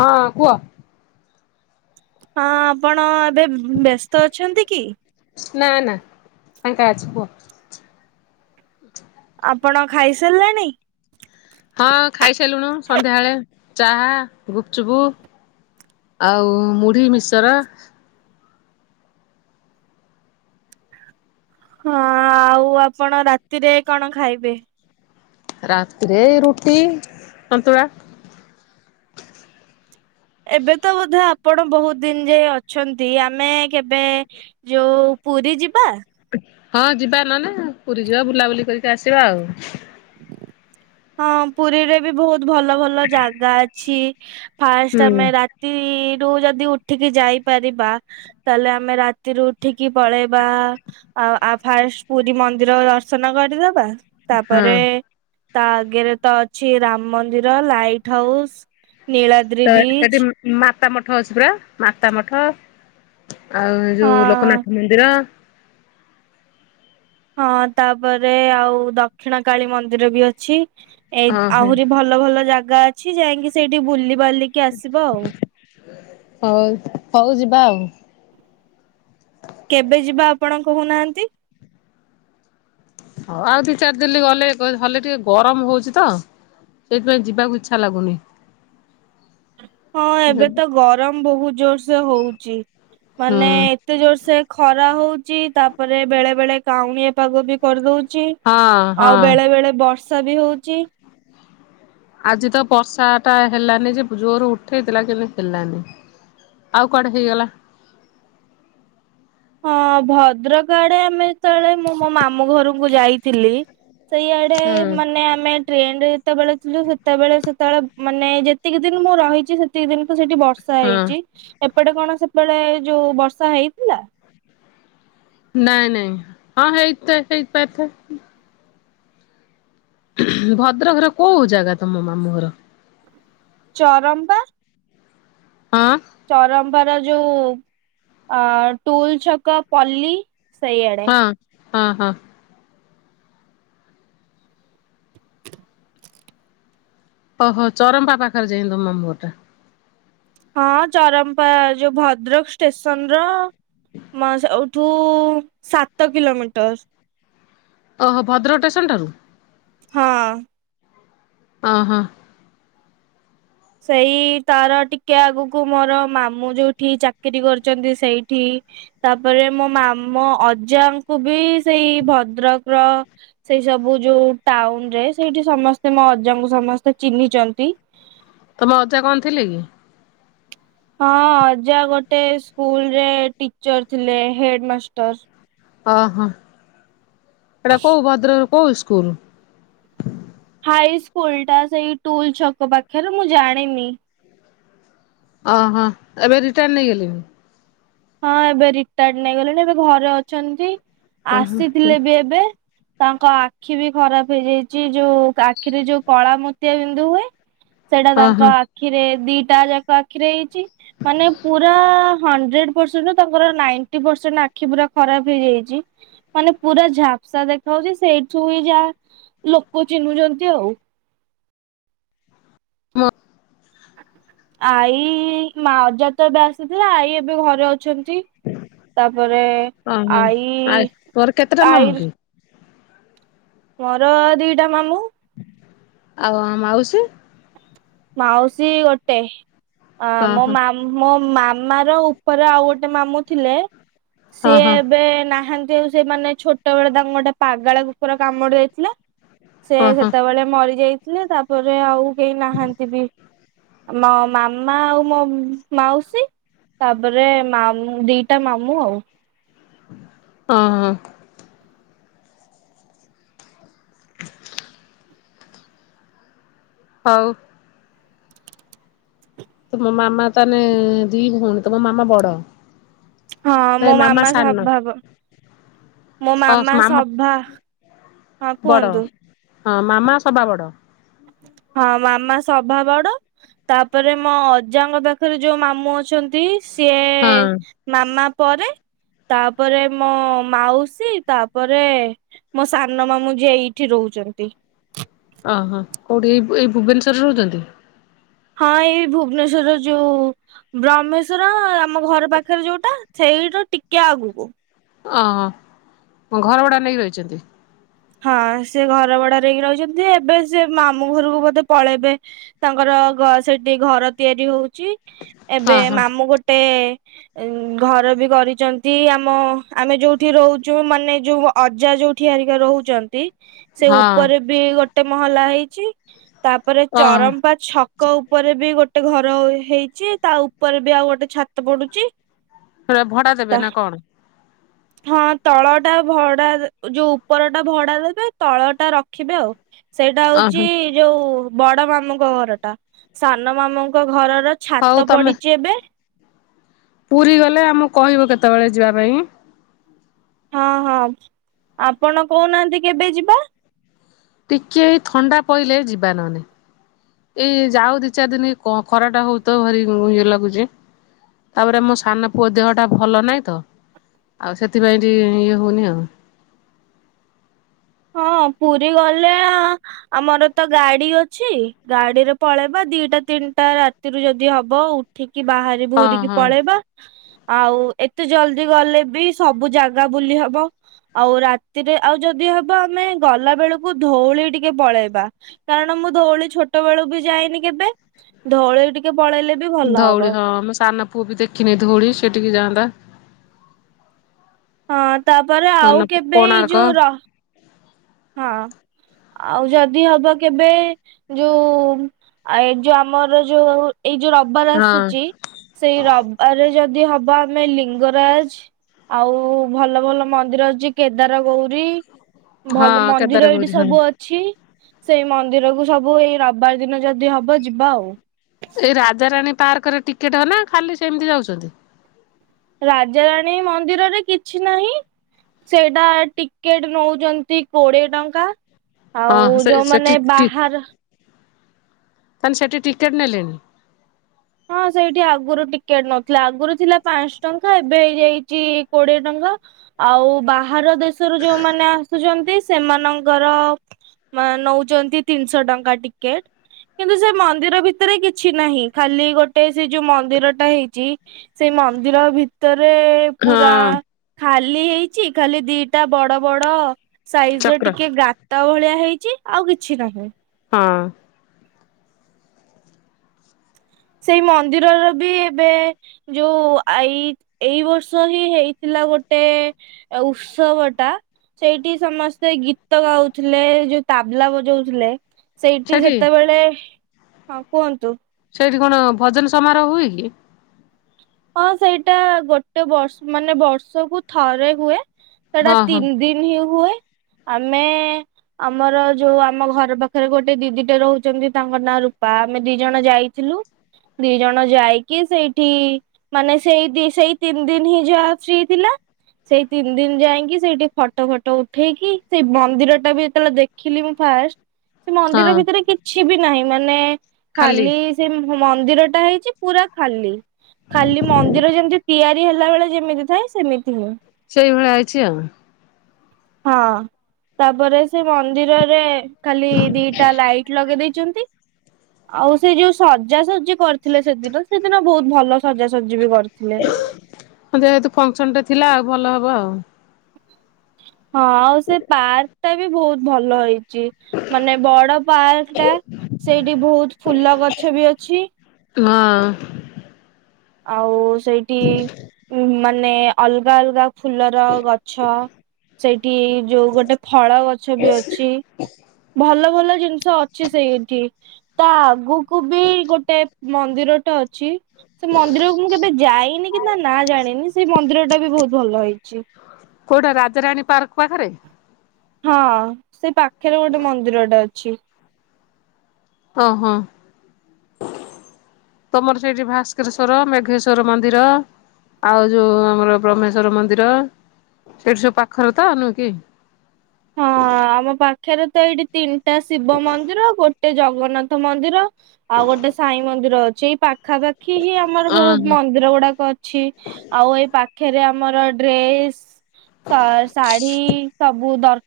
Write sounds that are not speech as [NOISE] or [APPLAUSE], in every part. ହଁ କୁହ ହଁ ଆପଣ ଏବେ ବ୍ୟସ୍ତ ଅଛନ୍ତି କି? ନା ନା ଫାଙ୍କା ଅଛି କୁହ। ଆପଣ ଖାଇସାରିଲେଣି? ହଁ ଖାଇସାରିଲୁଣିୁ ସନ୍ଧ୍ୟାବେଳେ ଚାହା ଗୁପଚୁପୁ ଆଉ ମୁଢି ମିକ୍ସଚର। ହଁ ଆଉ ଆପଣ ରାତିରେ କଣ ଖାଇବେ? ରାତିରେ ରୁଟି ସନ୍ତୁଳା ଏବେ ତ ବୋଧେ ଆପଣ ବହୁତ ଦିନ ଯାଏ ଅଛନ୍ତି ଆମେ କେବେ ଯୋଉ ପୁରୀ ଯିବା ହଁ ଯିବା ନହେଲେ ପୁରୀ ଯିବା ବୁଲାବୁଲି କରିକି ଆସିବା ଆଉ। ହଁ ପୁରୀରେ ବି ବହୁତ ବହୁତ ଭଲ ଭଲ ଜାଗା ଅଛି। ଫାଷ୍ଟ ହୁଁ। ଆମେ ରାତି ରୁ ଯଦି ଉଠିକି ଯାଇପାରିବା ତାହେଲେ ଆମେ ରାତିରୁୁ ଉଠିକି ପଳେଇବା ଆ ଆ ଫାଷ୍ଟ ପୁରୀ ମନ୍ଦିର ଦର୍ଶନ କରିଦବା ହଁ ତାପରେ ତା ଆଗରେ ତ ଅଛି ରାମ ମନ୍ଦିର ଲାଇଟ୍ ହାଉସ୍ ନୀଳାଦ୍ରି ତ ବିଚ୍ ସେଠି ମାତା ମଠ ଅଛି ପୁରା ମା ମାତା ମଠ ଆଉ ଯୋଉ ହଁ ଲୋକନାଥ ମନ୍ଦିର ହଁ ତାପରେ ଆଉ ଦକ୍ଷିଣ କାଳୀ ମନ୍ଦିର ବି ଅଛି। ଏଇ ହଁ ହଁ ଆହୁରି ଭଲ ଭଲ ଜାଗା ଜାଗା ଅଛି ଯାଇକି ସେଇଠି ବୁଲି ବଲିକି ଆସିବ ଆଉ ହଉ ହଉ ଯିବା ଆଉ କେବେ ଯିବା ଆପଣ କହୁନାହାନ୍ତି। ହଁ ଆଉ ଦି ଚାରି ଦିନ ଗଲେ ହେଲେ ଟିକେ ଗରମ ହଉଛି ତ ସେଇଥିପାଇଁ ଯିବାକୁ ଇଚ୍ଛା ଲାଗୁନି ହଁ ଏବେ ତ ଗରମ ବହୁତ ଜୋର ସେ ହଉଛି ମାନେ ହୁଁ। ଏତେ ଜୋର ସେ ଖରା ହଉଚ ତାପରେ ବେଳେ ବେଳେ କାଉଣ ପାଗ ବି କରିଦଉଛି ହଁ ଆଉ ହଁ ବେଳେ ବେଳେ ବର୍ଷା ଷା ବି ହଉଛି। ଆଜି ତ ବର୍ଷା ଟା ହେଲାନି ଯେ ଜୋର ଉଠେଇଥିଲା କିନ୍ତୁ ହେଲାନି ଆଉ କୁଆଡେ ହେଇଗଲା। ହଁ ଭଦ୍ରକ ଆଡେ ଆମେ ଯେତେବେଳେ ମୁଁ ମୋ ମାମୁଁ ଘରକୁ ଯାଇଥିଲି ସେଇଆଡେ ହୁଁ ମାନେ ଆମେ ଟ୍ରେନରେ ଯେତେବେଳେ ଥିଲୁ ସେତେବେଳେ ସେତେବେଳେ ମାନେ ଯେତିକି ଦିନ ମୁଁ ରହିଛି ସେତିକି ଦିନ ତ ସେଠି ବର୍ଷା ହଁ ହେଇଛି। ଏପଟେ କଣ ସେପେଟେ ଯୋଉ ବର୍ଷା ହେଇଥିଲା। ନାଇଁ ନାଇଁ ହଁ ହେଇଥିଲା ହେଇଥି ପାଇଁ - ଭଦ୍ରକର କୋଉ ଜାଗା ତମ ମାମୁଁ ଘର? ଚରମ୍ପା। ହଁ। ଚରମ୍ପାର ଯୋଉ ଅ ଟୁଲ ଛକ ପଲ୍ଲୀ। ସେଇଆଡେ। ହଁ ହଁ ହଁ। ଓହୋ ଚରମ୍ପା ପାଖରେ ଯାଇ ତ ମାମୁଁ ଘରଟା। ହଁ ଚରମ୍ପା ଯୋଉ ଭଦ୍ରକ ଷ୍ଟେସନ ର ମା ସେ ଆଉ [INAUDIBLE] ତୁ ସାତ କିିଲୋମିଟର ଓହୋ ଭଦ୍ରକ ଷ୍ଟେସନ ଠାରୁ ହଁ ହ ହୋ ସେଇ ତାର ଟିକେ ଆଗକୁ ମୋର ମାମୁଁ ଯୋଉଠି ଚାକିରିୀ କରିଛନ୍ତି ସେଇଠି ତାପରେ ମୋ ମାମଁ ଅଜାଙ୍କୁ ବି ସେଇ ଭଦ୍ରକର ସେଇ ସବୁ ଯୋଉ ଟାଉନ ରେ ସେଇଠି ସମସ୍ତେ ମୋ ଅଜାଙ୍କୁ ସମସ୍ତେ ଚିହ୍ନିଚନ୍ତି ତମ ଅଜା କଣ ଥିଲେ କି ହଁ ଅଜା ଗୋଟେ ସ୍କୁଲରେ ଟିଚର ଥିଲେ ହେଡ ମାଷ୍ଟର ଓ ହୋ ଏଟା କଉ ଭଦ୍ରକ କୋଉ ସ୍କୁଲ ହାଇ ସ୍କୁଲ ଟା ସେଇ ଟୁଲ ଛକ ପାଖରେ ମୁଁ ଜାଣିନି ଓହୋ ଏବେ ରିଟିଆଡ ନେଇଗଲେଣିି ହଁ ଏବେ ରିକଟାର୍ଡ ନେଇ ଗଲେଣି ଏବେ ଘରେ ଅଛନ୍ତି ଓହୋ ଆସିଥିଲେ ବି ଏବେ ତାଙ୍କ ଆଖି ବି ଖରାପ ହେଇଯାଇଚି ଯୋଉ ଆଖିରେ ଯୋଉ କଳା ମ ମୋତିଆ ବିିନ୍ଦୁ ହୁଏ ସେଇଟା ତାଙ୍କ ଓହୋ। ଆଖିରେ ଦି ତା ଜାଗ ଆଖି ରେ ହେଇଛି ମାନେ ପୁରା ହଣ୍ଡ୍ରେ୍ଡ ପରଷେଣ୍ଡ୍ ରୁ ତାଙ୍କର ନାଇଣ୍ଟି ପରଷେଣ୍ଡ ଆଖି ପୁରା ଖରାପ ହେଇଯାଇଚି ମାନେ ପୁରା ଝାପ୍ସା ଦେଖାାଯାଉଚି ସେଇଠୁ ହି ଯାହା ଲୋକ ଚିହ୍ନୁଛନ୍ତି ଆଉ ହଁ ଆଈ ମା ଅଜା ତ ଏବେ ଆସିଥିଲେ ଆଈ ଏବେ ଘରେ ଅ ତାପରେ ଓହୋ ଆଈ ଆ ତୋର କେତେଟା ମାମୁଁ ଆଈ କି ମୋର ଦିଟା ମାମୁଁ ଆଉ ମାଉସୀ ମାଉସୀ ଗୋଟେ ଅ ହଁ ମୋ ହଁ ମାମ ମମ୍ ମାମ ର ଉପରେ ଆଉ ଗୋଟେ ମାମୁଁ ଥିଲେ ହଁ ସିଏ ହଁ ଏବେ ନାହାନ୍ତି ଯୋଉ ସେ ମାନେ ଛୋଟ ବେଳେ ତାଙ୍କୁ ଗୋଟେ ପାଗଳ କୁକୁର କାମୁଡି ଦେଇଥିଲା ସେ ହଁ ହଁ ସେତେବେଳେ ମରିଯାଇ ତାପରେ ଆଉ କେହି ନାହାନ୍ତି ମୋ ମାମା ଆଉ ମୋ ମାଉସୀ ତାପରେ ମାମୁଁ ଦି ଟା ମାମୁଁ ଆଉ ହଁ ହଁ ହଉ। ତୁମ ମାମା ତାହେଲେ ଦି ଭଉଣୀ ତୁମ ମାମା ବଡ ହଁ ମୋ ମାମା ସା ଭାବ ହ ମାମା ହଁ ବଡ କୁହନ୍ତୁ। ହଁ ମାମା ସବା ବଡ ହଁ ମାମା ସଭା ବଡ ତାପରେ ମୋ ଅଜାଙ୍କ ପାଖରେ ଯୋଉ ମାମୁ ଅଛନ୍ତି ୲ ସିଏ ହଁ ମାମା ପରେ ତାପରେ ମୋ ମାଉସୀ ତାପରେ ମୋ ସାନ ମାମୁଁ ଯିଏ ଏଇଠି ରହୁଛନ୍ତି। ଓହୋ କୋଉଠି ଏଇ ଏଇ ଭୁବନେଶ୍ଵରରେ ରହୁଛନ୍ତି। ହଁ ଏଇ ଭୁବନେଶ୍ଵର ଯୋଉ ବ୍ରହ୍ମେଶ୍ଵର ଆମ ଘର ପାଖରେ ଯୋଉଟା ଓ ଘର ଭଡା ନେଇକି ରହିଛନ୍ତି। ହଁ ସେ ଘର ଭଡା ଦେଇକି ରହିଛନ୍ତି ଏବେ ସେ ମାମୁଁ ଘରକୁ ବୋଧେ ପଳେଇବେ ତାଙ୍କର ସେଠି ଘ ଘର ତିଆରି ହଉଛି। ଏବେ ଓହୋ ହଁ। ମାମୁଁ ଗୋଟେ ଘର ବି କରିଛନ୍ତି ଆମ ଆମେ ଯୋଉଠି ରହୁଛୁ ମାନେ ଯୋଉ ଅଜା ଯୋଉଠି ଆରିକା ରହୁଛୁ। ଚନ୍ତି। ସେ ହଁ ଉପରେ ବି ଗୋଟେ ଗୋଟେ ମହଲା ହେଇଚି ତାପରେ ଓହୋ ଚରମ୍ପା ଛକ ଉପରେ ବି ଗୋଟେ ତା ଗୋଟେ ଘର ହେଇଛି ତା ଉପରେ ବି ଆଉ ଗୋଟେ ଛାତ ପଡୁଛି। ସେରା ଭଡା ତା ଦେବେ ନା କଣ? ହଁ ତଳ ଟା ଭଡା ଯୋଉ ଉପର ଟା ଭଡା ଦେବେ ତଳ ଟା ରଖିବେ ଆଉ ୲ ସେଇଟା ଓହୋ ହଉଛି ଯୋଉ ବଡ ମାମୁଙ୍କ ଘର ଟା ସାନ ମାମୁଙ୍କ ଘରର ହଉ ଛାତ ତମେ ପଡିଛି ଏବେ। ପୁରୀ ଗଲେ ଆମକୁ କହିବ କେତେବେଳେ ଯିବା ପାଇଁ ହଁ ହଁ ଆପଣ କହୁନାହାନ୍ତି କେବେ ଯିବା ଟିକେ ଥଣ୍ଡା ପଇଲେ ଯିବା ନହନେ ଏଇ ଯାଉ ଦି ଚାରି ଦିନ ଖରା ଟା ହଉ ତ ଭାରି ଇଏ ଲାଗୁଛି ତାପରେ ଆମୋ ସାନ ପୁଅ ଦେହଟା ଭଲ ନହିଁ ତ ଆଉ ସେଥିପାଇଁ ଟ ଇଏ ହଉନି ଆଉ। ହଁ ପୁରୀ ଗଲେ ଆମର ତ ଗାଡି ଅଛି ଗାଡିରେ ପଳେଇବା ଦିଟା ତିନିଟା ରାତିରୁ ଯଦି ହବ ଉଠିକି କି ବାହାରି ହଁ ଭୁରିକି ହଁ ପଳେଇବା। ଆଉ ଏତେ ଜଲଦି ଗଲେ ବି ସବୁ ଜାଗା ବୁଲି ହବ ଆଉ ରାତିରେ ଆଉ ଯଦି ହବ ଆମେ ଗଲା ବେଳକୁ ଧଉଳି ଟିକେ ପଳେଇବା କାରଣ ମୁଁ ଧଉଳି ଛୋଟ ବେଳକୁ ବି ଯାଇନି କେବେ ଧଉଳି ଟିକେ ପଳେଇଲେ ବି ଭଲ ହବ। ଧଉଳି ହଁ ଆମ ସାନ ପୁଅ ବି ଦେଖିନି ଧଉଳି ସେ ଟିକେ ଯାଆନ୍ତା ହଁ। ତାପରେ ସ୍ନାନ ଆଉ କେବେ ଏଇ କୋଣାର୍କ ଜୋର ହଁ ଆଉ ଯଦି ହବ କେବେ ଯୋଉ ଏ ଯୋଉ ଆମର ଯୋଉ ଏଇ ଯୋଉ ରବିବାର ହଁ ଆସୁଛି ସେଇ ରବିବାର ରେ ଯଦି ହବ। ଜିବା ଆମେ ଲିଙ୍ଗରାଜ ଆଉ ଭଲ ଭଲ ମନ୍ଦିର ଅଛି କେଦାର ଗୌରୀ ହଁ ଭଲ କେଦାର ମନ୍ଦିର ଏଇଠି ଗୌରୀ ହଁ ସବୁ ଅଛି। ସେଇ ମନ୍ଦିରକୁ ସବୁ ଏଇ ରବିବାର ଦିନ ଯଦି ହବ ଯିବା ଆଉ। ଏଇ ରାଧା ରାଣୀ ପାର୍କରେ ଟିକେଟ ନା ଖାଲି ସେମିତି ଯାଉଛନ୍ତି? ରାଜାରାଣୀ ମନ୍ଦିରରେ କିଛି ନାହିଁ ସେଇଟା ଟିକେଟ ନଉଛନ୍ତି କୋଡିଏ ଟଙ୍କା। ଆଉ ହଁ ସେ ଯୋଉମାନେ ବାହାର ତାହାଲେ ସେଠି ଟିକେଟ୍ ନେଲେନି? ହଁ ସେଇଠି ଆଗରୁ ଟିକେଟ ନଥିଲା ଆଗରୁ ଥିଲା ପାଞ୍ଚ ଟଙ୍କା ଏବେ ହେଇଯାଇଚି କୋଡିଏ ଟଙ୍କା ଆଉ ବା ବାହାର ଦେଶରୁ ଯୋଉମାନେ ଆସୁଚନ୍ତି ସେମାନଙ୍କର ନଉଚନ୍ତି ତିନିଶହ ଟଙ୍କା ଟିକେଟ କିନ୍ତୁ ସେ ମନ୍ଦିର ଭିତରେ କିଛି ନାହିଁ। ଖାଲି ଗୋଟେ ସେ ଯୋଉ ମନ୍ଦିରଟା ହେଇଚି ସେ ମନ୍ଦିର ଭିତରେ ରେ ହଁ ପୁରା ଖାଲି ଖାଲି ହେଇଚି ଖାଲି ଦିଟା ବଡ ବଡ ସାଇଜ୍ ର ଚକ୍ର ଟିକେ ଗାତ ଭଳିଆ ହେଇଚି ଆଉ କିଛି ନାହିଁ। ହଁ। ସେଇ ମନ୍ଦିରର ବି ଏବେ ଯୋଉ ଆ ଏଇ ଏଇ ବର୍ଷ ହିଁ ହେଇଥିଲା ଗୋଟେ ଆ ଉତ୍ସବ ଟା ସେଇଠି ସମସ୍ତେ ଗୀତ ଗାଉଥିଲେ ଯୋଉ ତାବଲା ବଜଉଥିଲେ। ସେଇଠି ସେଠି ଯେତେବେଳେ ହଁ କୁହନ୍ତୁ। ସେଠି କଣ ଭଜନ ସମାରୋହ ହୁଏ କି? ହଁ ସେଇଟା ଗୋଟେ ବର୍ଷ ମାନେ ବର୍ଷକୁ ଥରେ ହୁଏ। ସେଇଟା ହଁ ହଁ ତିନି ଦିନ ହିଁ ହୁଏ। ଆମେ ଆମର ଯୋଉ ଆମ ଘର ପାଖରେ ଗୋଟେ ଦିଦିଟେ ରହୁଛନ୍ତି ତାଙ୍କ ନାଁ ରୂପା ଆମେ ଦି ଜଣ ଯାଇଥିଲୁ ଦି ଜଣ ଯାଇକି ସେଇଠି ମାନେ ସେଇ ଦି ସେଇ ତିନି ଦିନ ହିଁ ଯାହା ଅଛି ଥିଲା ସେଇ ତିନି ଦିନ ଯାଇକି ସେଇଠି ଫଟୋ ଫଟୋ ଉଠେଇକି ସେଇ ମନ୍ଦିର ଟା ବି ଯେତେବେଳେ ଦେଖିଲି ମୁଁ ଫାଷ୍ଟ ସେ ମନ୍ଦିର ହଁ ଭିତରେ କିଛି ବି ନାହିଁ। ମାନେ ଖାଲି ସେ ମୁ ମନ୍ଦିର ଟା ହେଇଚି ପୁରା ଖାଲି। ଖାଲି ମନ୍ଦିର ଯେମିତି ତିଆରି ହେଲା ବେଳେ ଯେମିତି ଥାଏ ସେମିତି ହିଁ। ସେଇଭଳିଆ ହେଇଚି ଆଉ। ହଁ ତାପରେ ସେ ମନ୍ଦିରରେ ଖାଲି ଦିଟା ଲାଇଟ୍ ଲଗେଇ ଦେଇଚନ୍ତି ଆଉ ସେ ଯୋଉ ସଜାସଜି କରିଥିଲେ ସେଦିନ ସେଦିନ ବହୁତ ଭଲ ସଜାସଜି ବି କରିଥିଲେ। ଯେହେତୁ ଫଙ୍କସନ୍ଟା ଥିଲା ଭଲ ହବ ଆଉ। ହଁ। ହଁ ଆଉ ସେ ପାର୍କ ଟା ବି ବହୁତ ଭଲ ହେଇ ଛି ମାନେ ବଡ ପାର୍କ ଟା ସେଇଠି ବହୁତ ଫୁଲ ଗଛ ବି ଅଛି। ହଁ। ଆଉ। ସେଇଠି ଉମ୍ ମା ନେ ଅଲଗା ଅଲଗା ଫୁଲର ଗଛ ସେଇଠି ଯୋଉ ଗୋଟେ ଫଳ ଗଛ ବି ଅଛି ଭଲ ଭଲ। ଜିନିଷ ଅଛି ସେଇଠି ତା ଆଗକୁ କୁବି ଗୋଟେ ମନ୍ଦିର ଟା ଅଛି। ସେ ମନ୍ଦିରକୁ ମୁଁ କେବେ ଯାଇନି କି ନା ନା ଜାଣିନି ସେଇ ମନ୍ଦିର ଟା ବି ବହୁତ ଭଲ ହେଇଛି। କୋଉଟା ରାଜାରାଣୀ ପାର୍କ ପାଖରେ ହଁ ସେଇ ପା ପାଖରେ ଗୋଟେ ମିରା ଅ ପକ୍ଷୀ ଓ ହଁ ତମର ସେଠି ଭାସ୍କରେଶ୍ଵର ମେଘେଶ୍ଵର ମନ୍ଦିର ଆଉ ଯୋଉ ଆମର ବ୍ରହ୍ମେଶ୍ଵର ମନ୍ଦିର ସେଇଠି ସବୁ ପାଖରେ ତ ନୁହେଁ କି? ଆକ୍ଷରେ ତ ଏଇଠି ତିନି ଗଟା ଶିବ ମନ୍ଦିର ଆଉ ଗୋଟେ ଜ ଜଗନ୍ନାଥ ମନ୍ଦିର ଆଉ ଗୋଟେ ସାଇ ମନ୍ଦିର ଅଛି ଏଇ ପା ପାଖାପାଖି ହିଁ ଆମର ବହୁତ ଓହୋ ମନ୍ଦିର ଗୁଡାକ ଅଛି ଆଉ ଏଇ ପାଖରେ ଆର ଡ୍ରେସ୍ ଶାଢୀ ସବୁ ଦର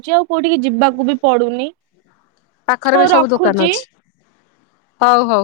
ଯଉ କୋଉ ଟିକେ ଯିବାକୁ ବି ପଡୁନି ପାଖରେ ବି ହଉ ସବୁ ଦୋକାନ ରଖୁଚି। ଅଛି ହଉ ହଉ।